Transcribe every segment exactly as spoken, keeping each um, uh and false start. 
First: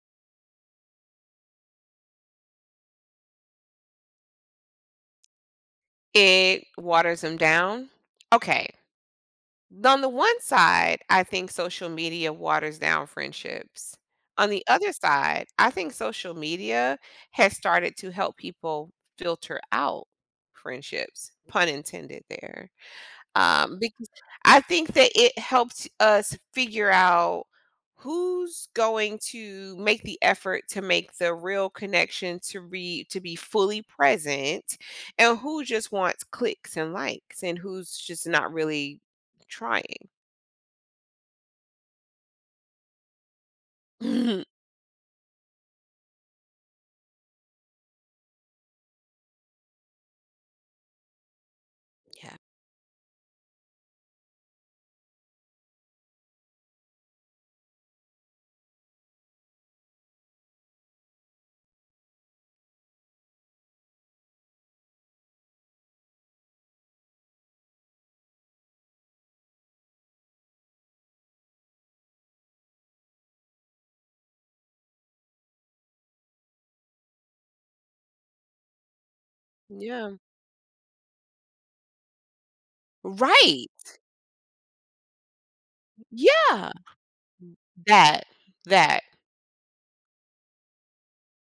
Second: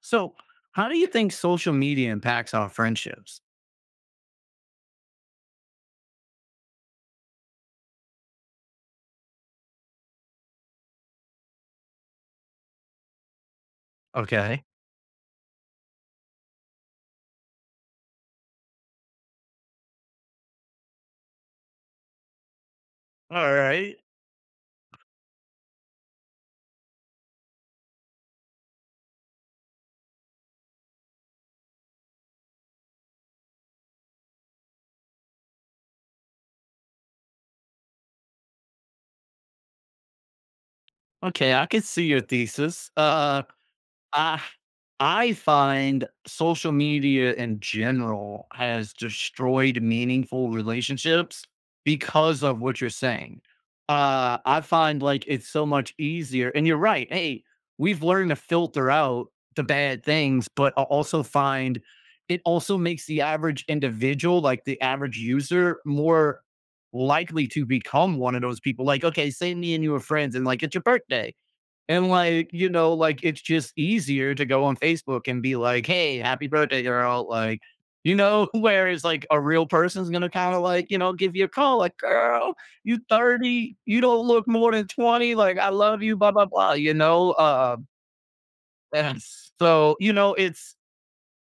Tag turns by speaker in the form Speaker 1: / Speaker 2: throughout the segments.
Speaker 1: So, how do you think social media impacts our friendships?
Speaker 2: It waters them down? Okay. On the one side, I think social media waters down friendships. On the
Speaker 1: Okay.
Speaker 2: other side, I think social media has started to help people filter out friendships, pun intended there.
Speaker 1: All
Speaker 2: Um,
Speaker 1: right.
Speaker 2: because I think that it helps us figure out who's going to make the effort to make the real connection to re to be fully present, and who just wants clicks and likes and who's just not really trying.
Speaker 1: Okay, I can see your thesis. Uh I I find social media in general has destroyed meaningful relationships
Speaker 2: Yeah.
Speaker 1: because of what you're saying. Uh, I find like it's so much easier, and you're right. Hey, we've learned to filter out the bad things, but I also find it also makes the average individual, like the average user, more likely to become one of those people. Like, okay, say me and you are friends, and like it's your birthday and like, you know, like it's just easier to go on Facebook and be like, hey, happy birthday, girl. Like, you know, whereas like a real person's
Speaker 2: Yeah.
Speaker 1: gonna kind of like, you know, give you a call, like, girl, you
Speaker 2: Right.
Speaker 1: thirty, you don't look more than twenty, like I love you, blah, blah,
Speaker 2: Yeah.
Speaker 1: blah, you know. Uh
Speaker 2: That that
Speaker 1: and so, you know, it's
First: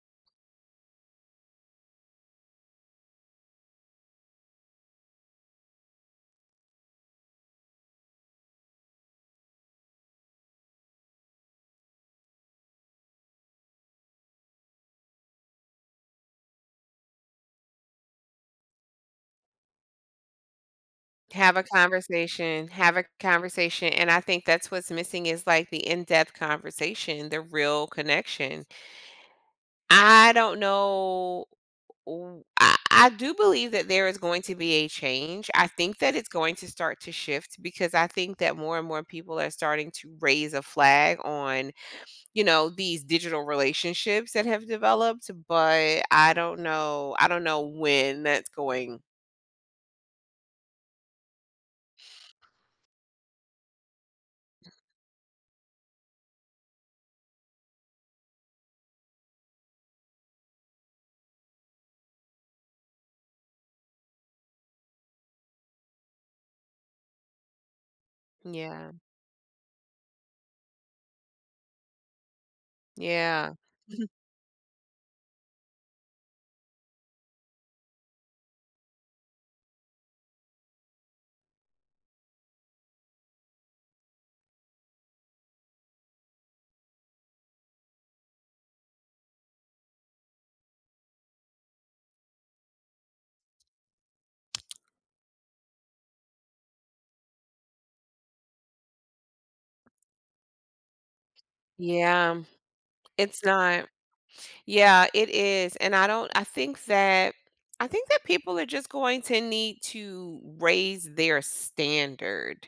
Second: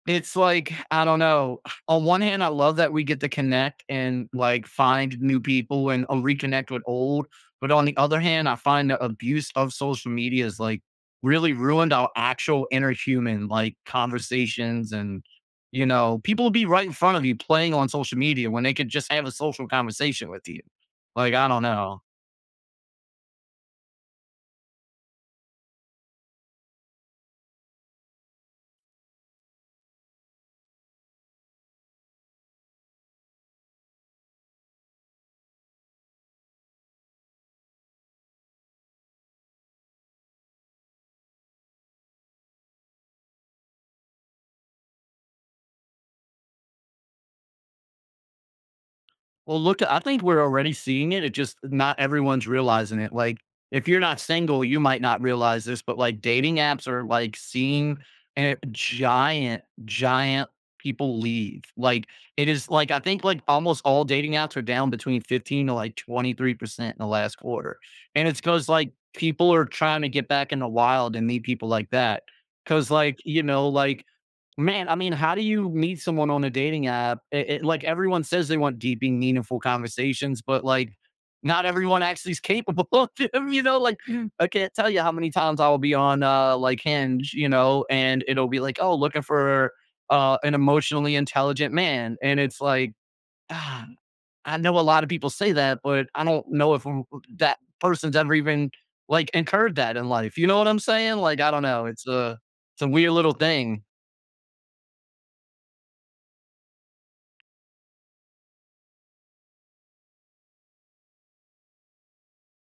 Speaker 1: it's like, I don't know. On one hand, I love that we get to connect and like find new people and uh, reconnect with old. But on the other hand, I find the abuse of social media is like really ruined our actual inner human like conversations and you know, people will be right in front of you playing on social media when they could just have a social conversation with you. Like, I
Speaker 2: have
Speaker 1: don't
Speaker 2: a
Speaker 1: know.
Speaker 2: conversation, have a conversation, and I think that's what's missing is like the in-depth conversation, the real connection. I don't know, w I I do believe that there is going to be a change. I think that it's going to start to shift because I think that more and more people are starting to raise a flag on, you know, these digital relationships that have developed, but I don't know, I don't know when that's going.
Speaker 1: Well, look, I think we're already seeing it. It just not everyone's realizing it. Like, if you're not single, you might not realize this, but like dating apps are like seeing a giant, giant people leave. Like, it is like, I think like almost all dating apps are down between fifteen to like twenty-three percent in the last quarter. And it's because
Speaker 2: Yeah.
Speaker 1: like people are trying to get back in the wild and meet people like that. Cause like, you
Speaker 2: Yeah.
Speaker 1: know, like man, I mean, how do you meet someone on a dating app? It, it, like everyone says they want deep and meaningful conversations, but like not everyone actually is capable of them, you know? Like I can't tell you how many times I will be on uh like Hinge, you know, and it'll be like, "Oh, looking for uh an emotionally intelligent man." And it's like, ah, I know a lot of people say that, but I don't know if that person's ever even like incurred that in life. You know what I'm saying? Like I don't know. It's a
Speaker 2: Yeah.
Speaker 1: it's a weird little
Speaker 2: It's
Speaker 1: thing.
Speaker 2: not. Yeah, it is. And I don't, I think that, I think that people are just going to need to raise their standard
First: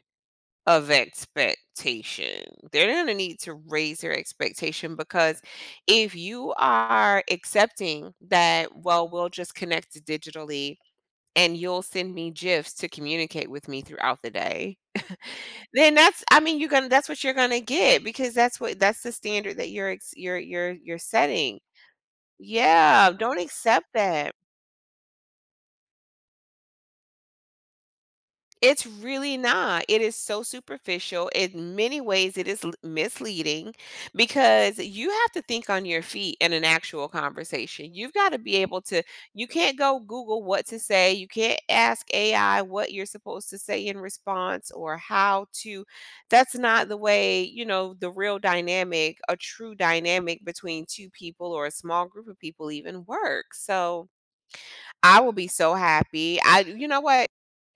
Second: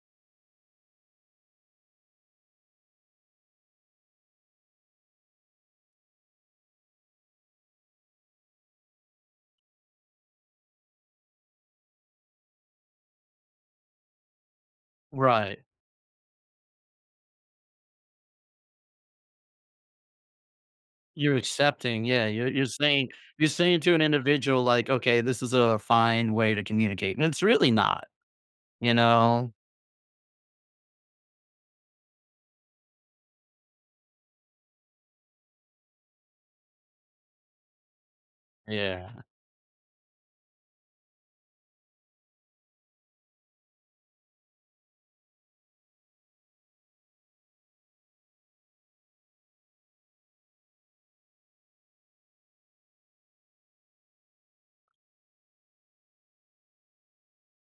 Speaker 2: of expectation. They're going to need to raise their expectation because if you are accepting that, well, we'll just connect digitally and you'll send me gifs to communicate with me throughout the day,
Speaker 1: Right.
Speaker 2: then that's, I mean, you're gonna, that's what you're gonna get because that's what, that's the standard that you're ex- you're you're you're
Speaker 1: You're
Speaker 2: setting.
Speaker 1: accepting, yeah, you're you're saying
Speaker 2: Yeah, don't
Speaker 1: you're saying
Speaker 2: accept
Speaker 1: to an
Speaker 2: that.
Speaker 1: individual like, "Okay, this is a fine way to communicate," and it's really not,
Speaker 2: It's
Speaker 1: you
Speaker 2: really
Speaker 1: know?
Speaker 2: not. It is so superficial. In many ways, it is l- misleading because you have to think on your feet in an actual conversation. You've got to be able to,
Speaker 1: Yeah,
Speaker 2: you can't go Google what to say. You can't ask A I what you're supposed to say in response or how to. That's not the way, you know, the real dynamic, a true dynamic between two people or a small group of people even works. So, I will be so happy. I, you know what?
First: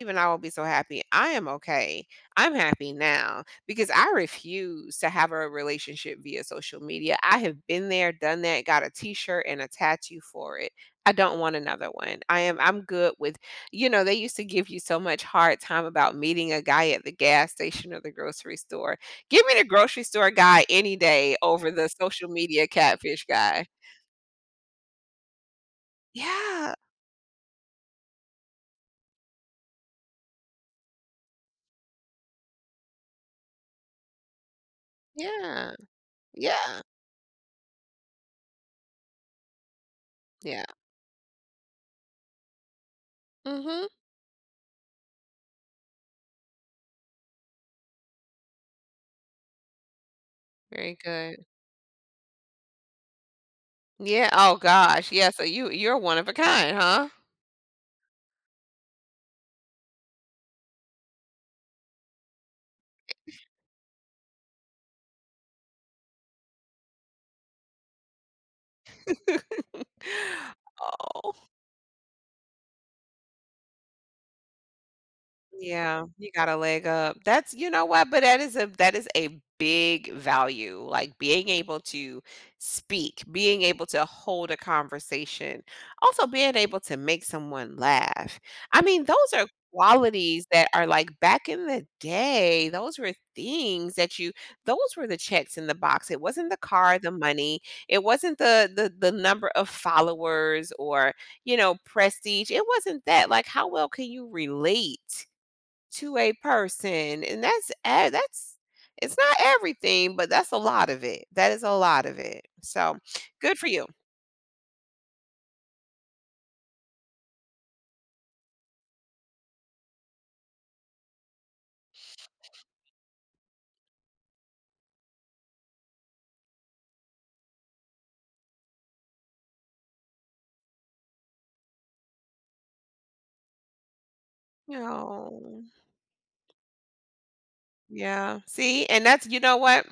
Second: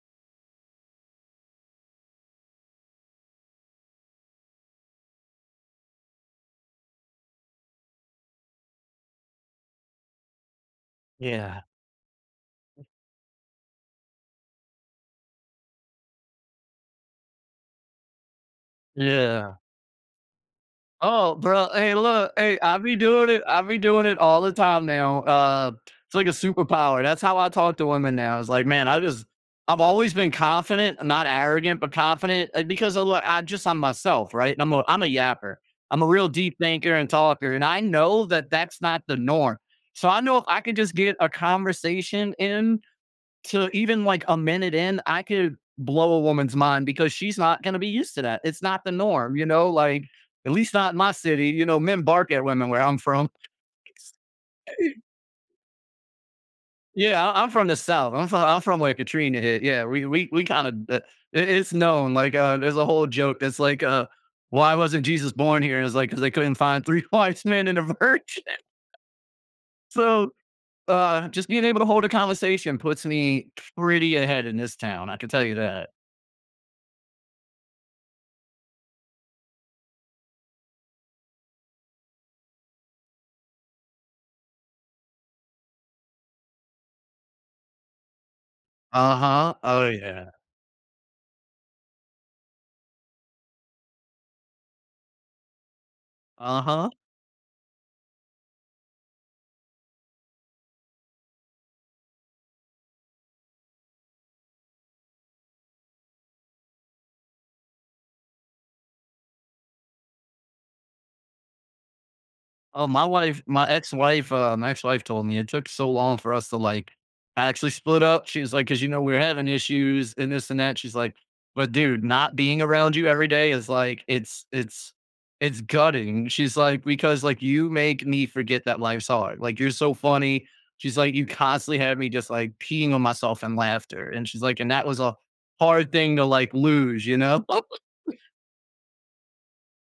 Speaker 2: Even I will be so happy. I am okay. I'm happy now because I refuse to have a relationship via social media. I have been there, done that, got a t-shirt and a tattoo for it. I don't want
Speaker 1: yeah,
Speaker 2: another one. I am, I'm good with, you know, they used to give you so much hard time about meeting a guy at the gas station or the grocery store. Give me
Speaker 1: yeah.
Speaker 2: the grocery store guy any
Speaker 1: Oh,
Speaker 2: day
Speaker 1: bro.
Speaker 2: over the
Speaker 1: Hey,
Speaker 2: social
Speaker 1: look. Hey,
Speaker 2: media
Speaker 1: I be
Speaker 2: catfish
Speaker 1: doing it. I
Speaker 2: guy.
Speaker 1: be doing it all the time now. Uh, it's like a
Speaker 2: Yeah.
Speaker 1: superpower. That's how I talk to women now. It's like, man, I just, I've always been confident, not arrogant, but confident uh, because of, look, I just, I'm myself, right? And I'm a, I'm a yapper.
Speaker 2: Yeah.
Speaker 1: I'm a real deep
Speaker 2: Yeah.
Speaker 1: thinker and talker, and I know that that's not the norm. So I know if I
Speaker 2: Yeah.
Speaker 1: can just get a conversation in to
Speaker 2: Mhm.
Speaker 1: even like a minute in, I could blow a woman's mind because she's not going to be used to that. It's not the norm, you know, like at least not
Speaker 2: Very
Speaker 1: in my
Speaker 2: good.
Speaker 1: city. You know, men bark at women where I'm from.
Speaker 2: Yeah, oh gosh, yeah, so you you're one of a kind, huh?
Speaker 1: Yeah, I- I'm from the South. I'm from, I'm from where Katrina hit. Yeah, we we we kind of it's known. Like, uh, there's a whole joke that's like, uh, why wasn't Jesus born here? It's like because they couldn't find three wise men and a virgin. So, uh,
Speaker 2: Oh.
Speaker 1: just being able to hold a conversation puts me pretty ahead in this town. I can tell you that.
Speaker 2: Yeah, you got a leg up. That's, you know what, but that is a, that is a big value. Like being able to speak, being able to hold a conversation, also being able to make someone laugh. I mean, those
Speaker 1: Uh
Speaker 2: are
Speaker 1: huh. Oh yeah.
Speaker 2: qualities that are like, back in the day, those were things that you, those were the checks in the box. It wasn't the
Speaker 1: Uh huh.
Speaker 2: car, the money, it wasn't the the the number of followers or, you know, prestige. It wasn't that. Like, how well can you relate to a person, and that's e that's, it's not everything, but that's a lot of it. That is a lot of it.
Speaker 1: Oh,
Speaker 2: So,
Speaker 1: my wife
Speaker 2: good for
Speaker 1: my
Speaker 2: you.
Speaker 1: ex-wife, uh, my ex-wife told me it took so long for us to, like, actually split up. She's like, "'Cause, you know, we're having issues and this and that." She's like, "But dude, not being around you every day is like it's it's it's gutting." She's like, "Because, like, you make me forget that life's hard. Like, you're so funny." She's like, "You constantly have me just, like, peeing on myself in laughter." And she's like, "And that was a
Speaker 2: Oh,
Speaker 1: hard thing to, like, lose." You know?
Speaker 2: yeah. See, and that's, you know what?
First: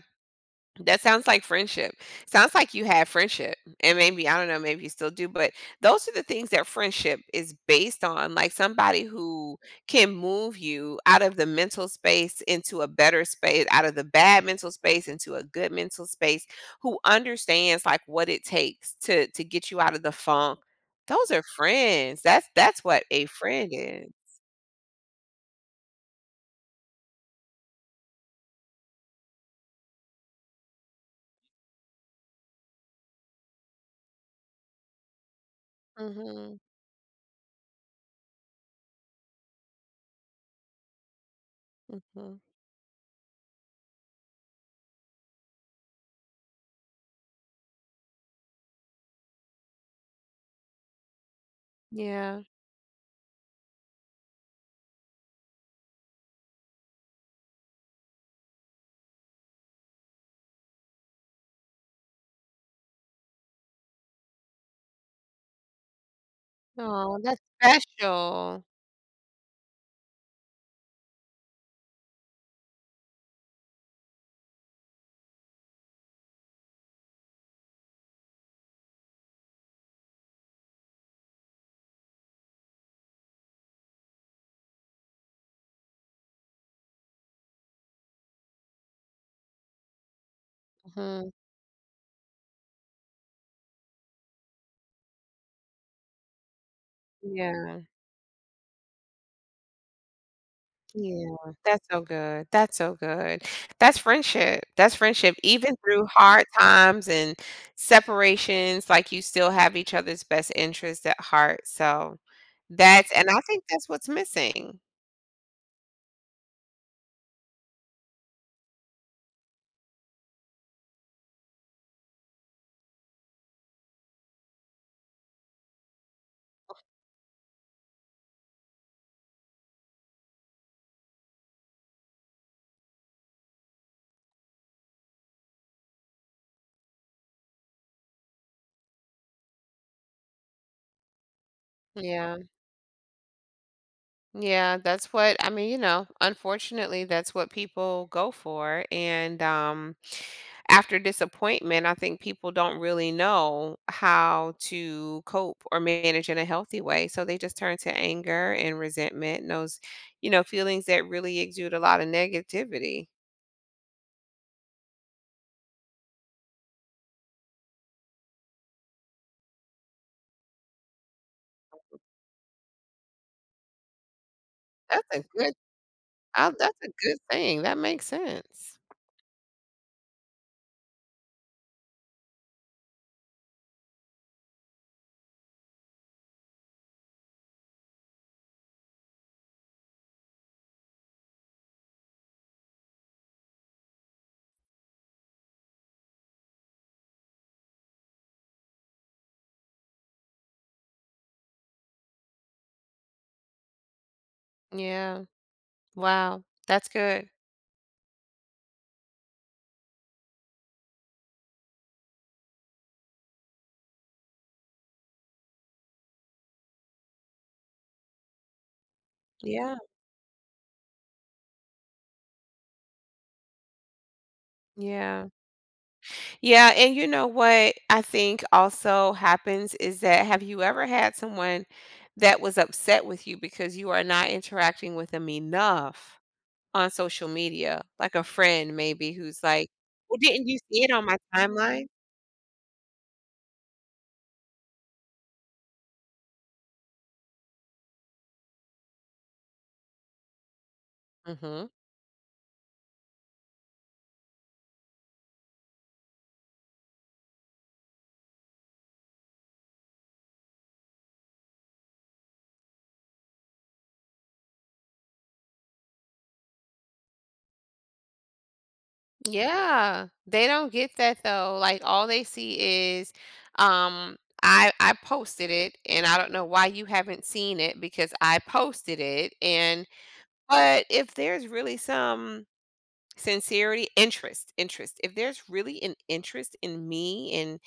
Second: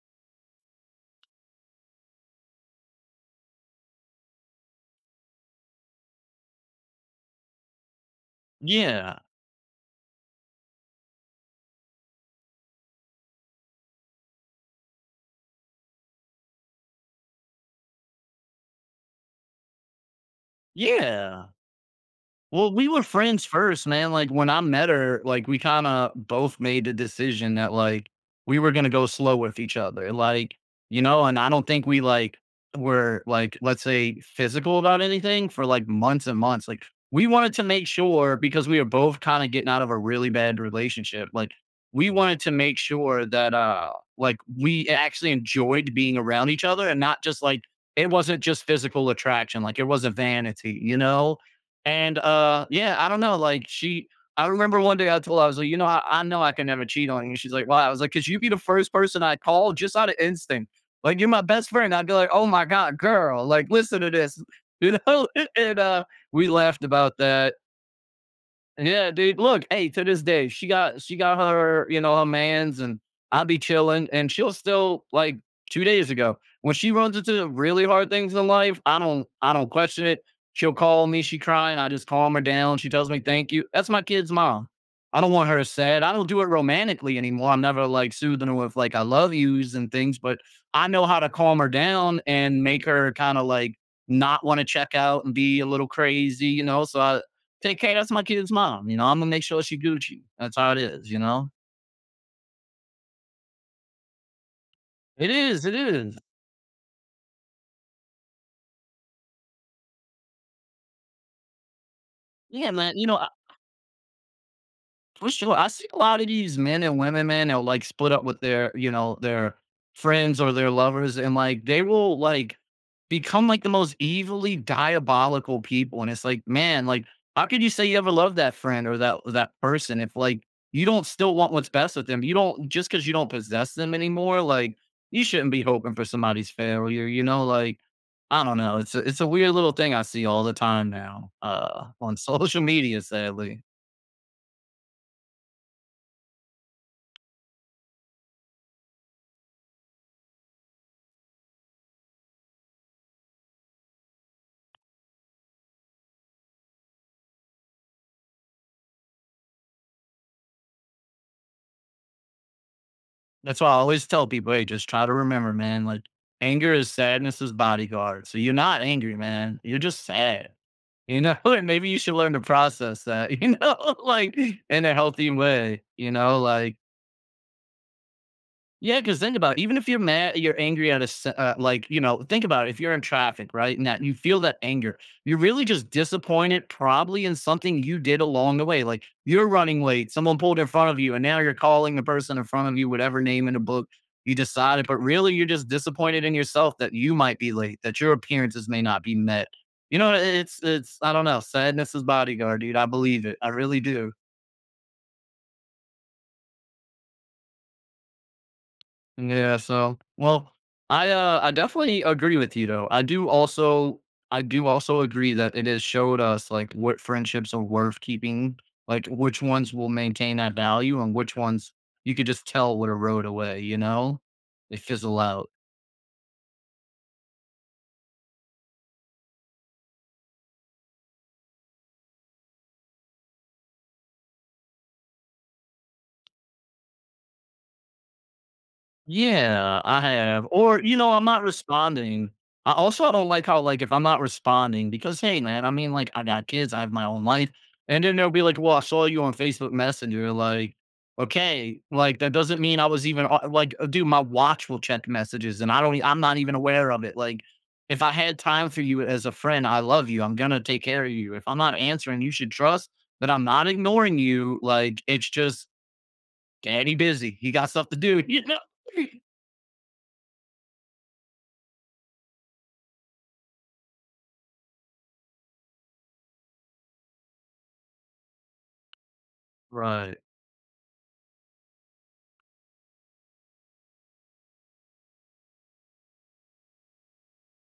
Speaker 2: That sounds like friendship. Sounds like you had friendship, and maybe, I don't know, maybe you still do, but those are the things that friendship is based on, like somebody
Speaker 1: Yeah.
Speaker 2: who can move you out of the mental space into a better space, out of the bad mental space into a good mental space, who understands like what it takes to to get you out of the funk. Those are
Speaker 1: Yeah.
Speaker 2: friends. That's
Speaker 1: Well,
Speaker 2: that's
Speaker 1: we were
Speaker 2: what a
Speaker 1: friends
Speaker 2: friend
Speaker 1: first,
Speaker 2: is.
Speaker 1: man, like, when I met her, like, we kinda both made the decision that, like, we were gonna go slow with each other, like, you know, and I don't think we, like, were, like, let's say, physical about anything for, like, months and
Speaker 2: Mhm,
Speaker 1: months, like, we wanted to make sure because we were both kinda getting out of a really bad relationship, like, we
Speaker 2: mhm.
Speaker 1: wanted to make sure that, uh, like, we actually enjoyed being around each other and not just, like it wasn't just physical attraction, like, it wasn't vanity, you know? And,
Speaker 2: Yeah.
Speaker 1: uh, yeah, I don't know, like, she I remember one day I told her, I was like, "You know, I I know I can never cheat on you." She's like, "Why?" I was like, "'Cause you'd be the first person I call just out of instinct. Like, you're my best friend." I'd be like, "Oh my god, girl, like, listen to this." You know? And, uh, we laughed about
Speaker 2: Oh, that's
Speaker 1: that,
Speaker 2: special.
Speaker 1: yeah, dude. Look, hey, to this day, she got she got her, you know, her man's, and I be chilling, and she'll still like two days ago when she runs into really hard things in life. I don't I don't question it. She'll call me. She crying. I just calm her down. She tells me thank you. That's my kid's mom. I don't want her sad. I don't do it romantically anymore. I'm never like soothing her with like I love yous and things, but I know how to
Speaker 2: Mhm,
Speaker 1: calm her down and make her kind of like not want to check out and be a little crazy, you know. So I,
Speaker 2: yeah.
Speaker 1: take care. That's my kid's mom. You know, I'm gonna make sure she Gucci. That's how it is. You
Speaker 2: Yeah,
Speaker 1: know,
Speaker 2: that's so good, that's so good. That's friendship, that's
Speaker 1: it
Speaker 2: friendship,
Speaker 1: is.
Speaker 2: even
Speaker 1: It
Speaker 2: through
Speaker 1: is.
Speaker 2: hard times and separations, like, you still have each other's best interests at heart, so
Speaker 1: Yeah, man. You
Speaker 2: that's,
Speaker 1: know,
Speaker 2: and I think that's what's missing.
Speaker 1: for sure. I see a lot of these men and women, man, they'll like split up with their, you know, their friends or their lovers, and like they will like become like the most evilly diabolical people. And it's like, man, like how could you say you ever loved that friend or that that person if like you don't still want what's best with them? You don't just because you don't possess them anymore, like you shouldn't be hoping for somebody's failure, you know, like I don't know. It's a, it's a weird little thing I see all the time now uh, on
Speaker 2: Yeah.
Speaker 1: social media, sadly.
Speaker 2: Yeah, that's what I mean, you know, unfortunately, that's what people go for. And um, after disappointment, I think people don't really know how to cope or manage in a healthy way. So they just turn to anger and resentment and those, you know, feelings that really exude a lot of negativity.
Speaker 1: That's why I always tell people, hey, just try to remember, man, like anger is sadness's bodyguard. So you're not angry, man. You're just sad. You know, and maybe you should learn to process that, you know, like in a
Speaker 2: That's a
Speaker 1: healthy
Speaker 2: good,
Speaker 1: way, you know,
Speaker 2: I,
Speaker 1: like
Speaker 2: that's a good thing. That makes sense.
Speaker 1: yeah, because think about it, even if you're mad you're angry at a s uh, like, you know, think about it, if you're in traffic, right, and that you feel that anger, you're really just disappointed probably in something you did along the way, like, you're running late, someone pulled in front of you, and now you're calling the person in front of you whatever name in the book you decided, but really you're just disappointed in yourself that you might be late, that your appearances may not be met. You know, it's it's I don't know, sadness is bodyguard, dude, I believe it, I really do.
Speaker 2: Yeah. Wow, that's good.
Speaker 1: Yeah, so well, I uh I definitely agree with you though. I do also I do also agree that it has showed us like what friendships are worth keeping, like which ones
Speaker 2: Yeah.
Speaker 1: will maintain that value and which ones you could just tell would erode away, you know? They fizzle
Speaker 2: Yeah.
Speaker 1: out.
Speaker 2: Yeah, and you know what I think also happens is that, have you ever had someone that was upset with you because you are not interacting with them enough on social media? Like a friend maybe who's like,
Speaker 1: Yeah, I
Speaker 2: "Well,
Speaker 1: have.
Speaker 2: didn't you
Speaker 1: Or,
Speaker 2: see it
Speaker 1: you
Speaker 2: on
Speaker 1: know,
Speaker 2: my
Speaker 1: I'm not
Speaker 2: timeline?"
Speaker 1: responding. I also I don't like how like if I'm not responding because hey man, I mean like I got kids, I have my own life. And then they'll be like, well, I saw you on Facebook Messenger, like,
Speaker 2: Mhm.
Speaker 1: okay, like that doesn't mean I was even uh, like uh, dude, my watch will check messages and I don't e- I'm not even aware of it. Like if I had time for you as a friend, I love you. I'm gonna take care of you. If I'm not answering, you should trust that I'm not ignoring you. Like it's just daddy busy. He got stuff to do, you know?
Speaker 2: Yeah. They don't get that though. Like all they see is, um, I I posted it and I don't know why you haven't seen it because I posted it and,
Speaker 1: Right.
Speaker 2: but if there's really some sincerity, interest, interest, if there's really an interest in me, and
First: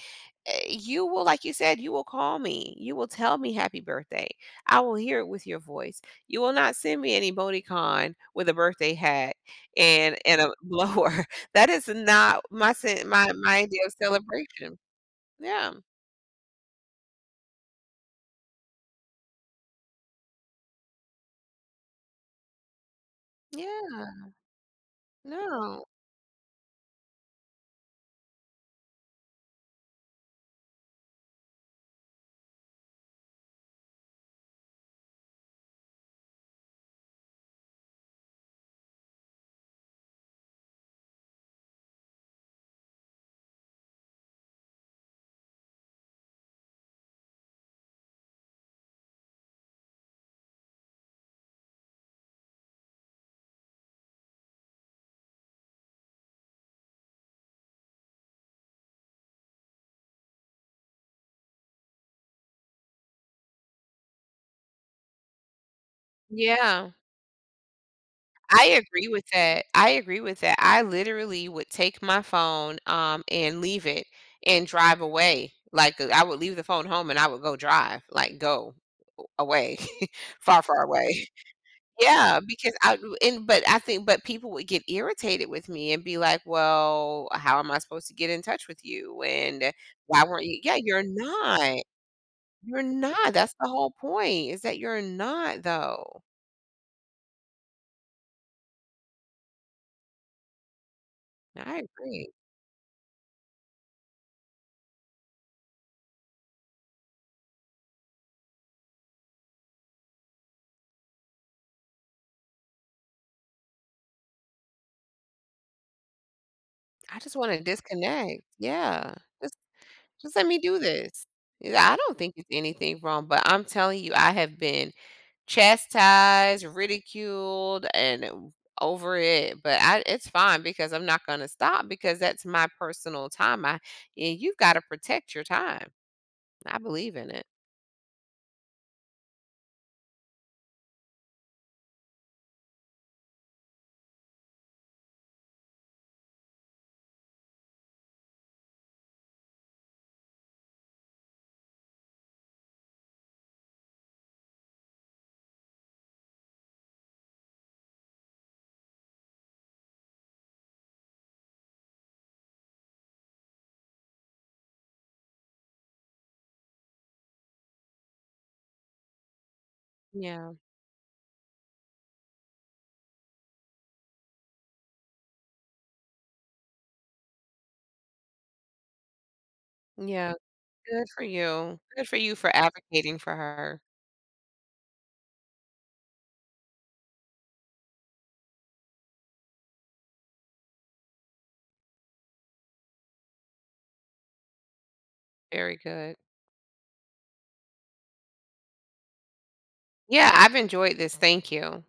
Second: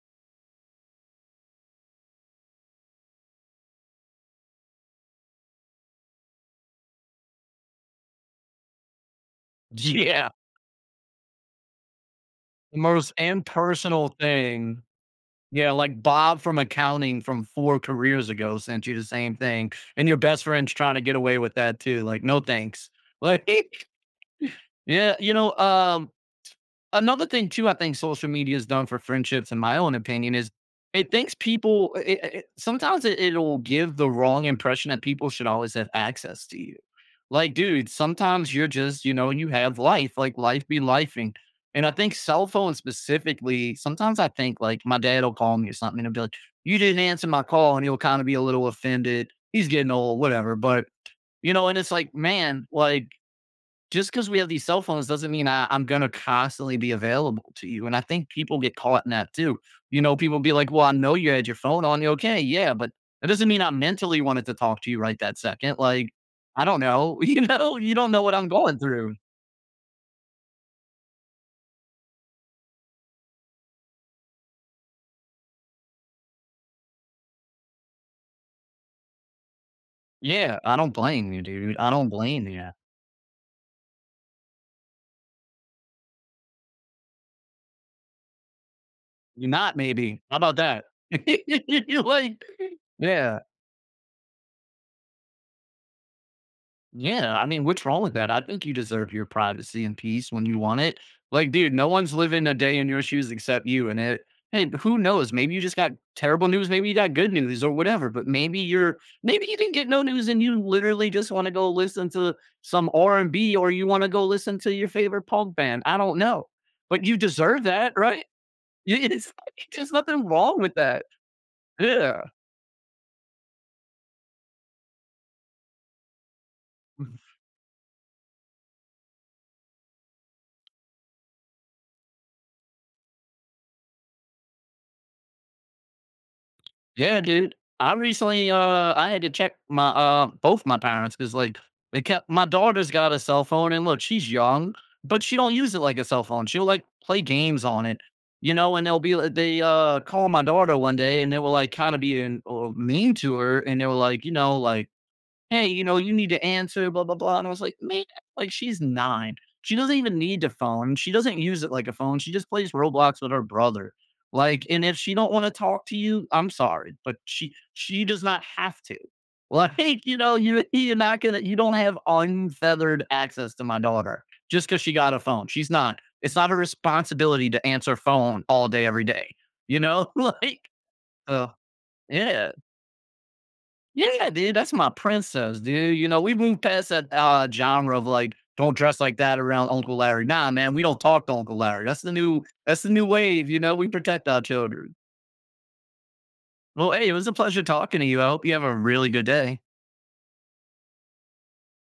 Speaker 2: eh, you will, like you said, you will call me, you will tell me happy birthday. I will hear it with your voice. You will not send me an emoticon with a birthday hat and
Speaker 1: Yeah.
Speaker 2: and a blower. That is not my
Speaker 1: The
Speaker 2: sen-
Speaker 1: most
Speaker 2: my my idea of
Speaker 1: impersonal
Speaker 2: celebration.
Speaker 1: thing. Yeah,
Speaker 2: Yeah,
Speaker 1: like Bob from accounting from four careers ago sent you the same thing, and your best friend's trying to get away with that too, like, "No, thanks." Like,
Speaker 2: yeah,
Speaker 1: yeah, you know,
Speaker 2: no,
Speaker 1: um another thing too, I think social media has done for friendships, in my own opinion, is it thinks people. It, it, it- sometimes it, it'll give the wrong impression that people should always have access to you. Like, dude, sometimes you're just, you know, you have life. Like, life be lifing. And I think cell phones specifically. Sometimes I think like my dad will call me or something and he'll be like, "You didn't answer my call," and he'll kind of be a little offended. He's getting old, whatever. But you know, and it's like, man, like just because we have these cell phones doesn't mean I, I'm going to constantly be available to you. And I think people get caught in that too. You know, people be like, well, I know you had your phone on you. Okay. Yeah. But that doesn't mean I mentally wanted to talk to you right that second. Like, I don't
Speaker 2: yeah.
Speaker 1: know. You know, you don't know what I'm
Speaker 2: I
Speaker 1: going
Speaker 2: agree
Speaker 1: through.
Speaker 2: with that. I agree with that. I literally would take my phone, um, and leave it and drive away. Like, uh, I would leave the phone home and I would go drive, like, go away,
Speaker 1: Yeah.
Speaker 2: far,
Speaker 1: I
Speaker 2: far
Speaker 1: don't
Speaker 2: away.
Speaker 1: blame you, dude. I don't
Speaker 2: Yeah,
Speaker 1: blame you.
Speaker 2: because I, and but I think, but people would get irritated with me and be like, "Well, how am I supposed to get in touch with you?
Speaker 1: You're
Speaker 2: And uh,
Speaker 1: not, maybe.
Speaker 2: why
Speaker 1: How
Speaker 2: weren't
Speaker 1: about
Speaker 2: you" Yeah,
Speaker 1: that?
Speaker 2: you're not.
Speaker 1: You like,
Speaker 2: You're not.
Speaker 1: yeah.
Speaker 2: That's the whole point, is that you're not, though.
Speaker 1: Yeah, I mean, what's wrong with that? I think you deserve your privacy and peace when you want it. Like, dude,
Speaker 2: I
Speaker 1: no one's
Speaker 2: agree.
Speaker 1: living a day in your shoes except you. And it, and who knows? Maybe you just got terrible news. Maybe you got good news or whatever. But maybe you're, maybe you didn't get no news, and you literally just want to go listen to some R and B, or you want to go listen to your favorite punk band. I don't know, but you
Speaker 2: I just wanna
Speaker 1: deserve that, right?
Speaker 2: disconnect.
Speaker 1: Y-
Speaker 2: Yeah.
Speaker 1: It's,
Speaker 2: Just
Speaker 1: there's nothing
Speaker 2: just let me
Speaker 1: wrong with
Speaker 2: do
Speaker 1: that.
Speaker 2: this. Yeah, I don't
Speaker 1: Yeah.
Speaker 2: think it's anything wrong, but I'm telling you, I have been chastised, ridiculed, and over it, but I, it's fine because I'm not gonna stop because that's my personal time. I And you've gotta protect your time. I believe
Speaker 1: Yeah,
Speaker 2: in it.
Speaker 1: dude. I recently, uh, I had to check my, uh, both my parents because, like, they kept my daughter's got a cell phone, and look, she's young, but she don't use it like a cell phone. She'll like play games on it, you know. And they'll be like, they uh call my daughter one day, and they were like kind of being uh, mean to her, and they were like, you know, like "Hey, you know, you need to answer, blah, blah, blah." And I was like, "Man, like, she's nine. She doesn't even need a phone. She doesn't use it like a phone. She just plays Roblox with her brother." Like, and if she don't wanna talk to you, I'm sorry, but she she does not have to. Like, you know,
Speaker 2: Yeah.
Speaker 1: you you're not gonna you don't have unfeathered access to my daughter just because she got a phone. She's not. It's not a responsibility to answer phone all day, every day. You know?
Speaker 2: Yeah.
Speaker 1: Like,
Speaker 2: Good for
Speaker 1: uh,
Speaker 2: you. Good for you
Speaker 1: yeah.
Speaker 2: for advocating for her.
Speaker 1: Yeah, dude, that's my princess, dude. You know, we moved past that uh, genre of like, don't dress like that around Uncle Larry. Nah, man, we don't talk to Uncle Larry. That's the new, that's the new wave. You know, we protect our children.
Speaker 2: Very good.
Speaker 1: Well, hey, it was a pleasure talking to you. I hope you have a really good day.
Speaker 2: Yeah, I've enjoyed this. Thank you.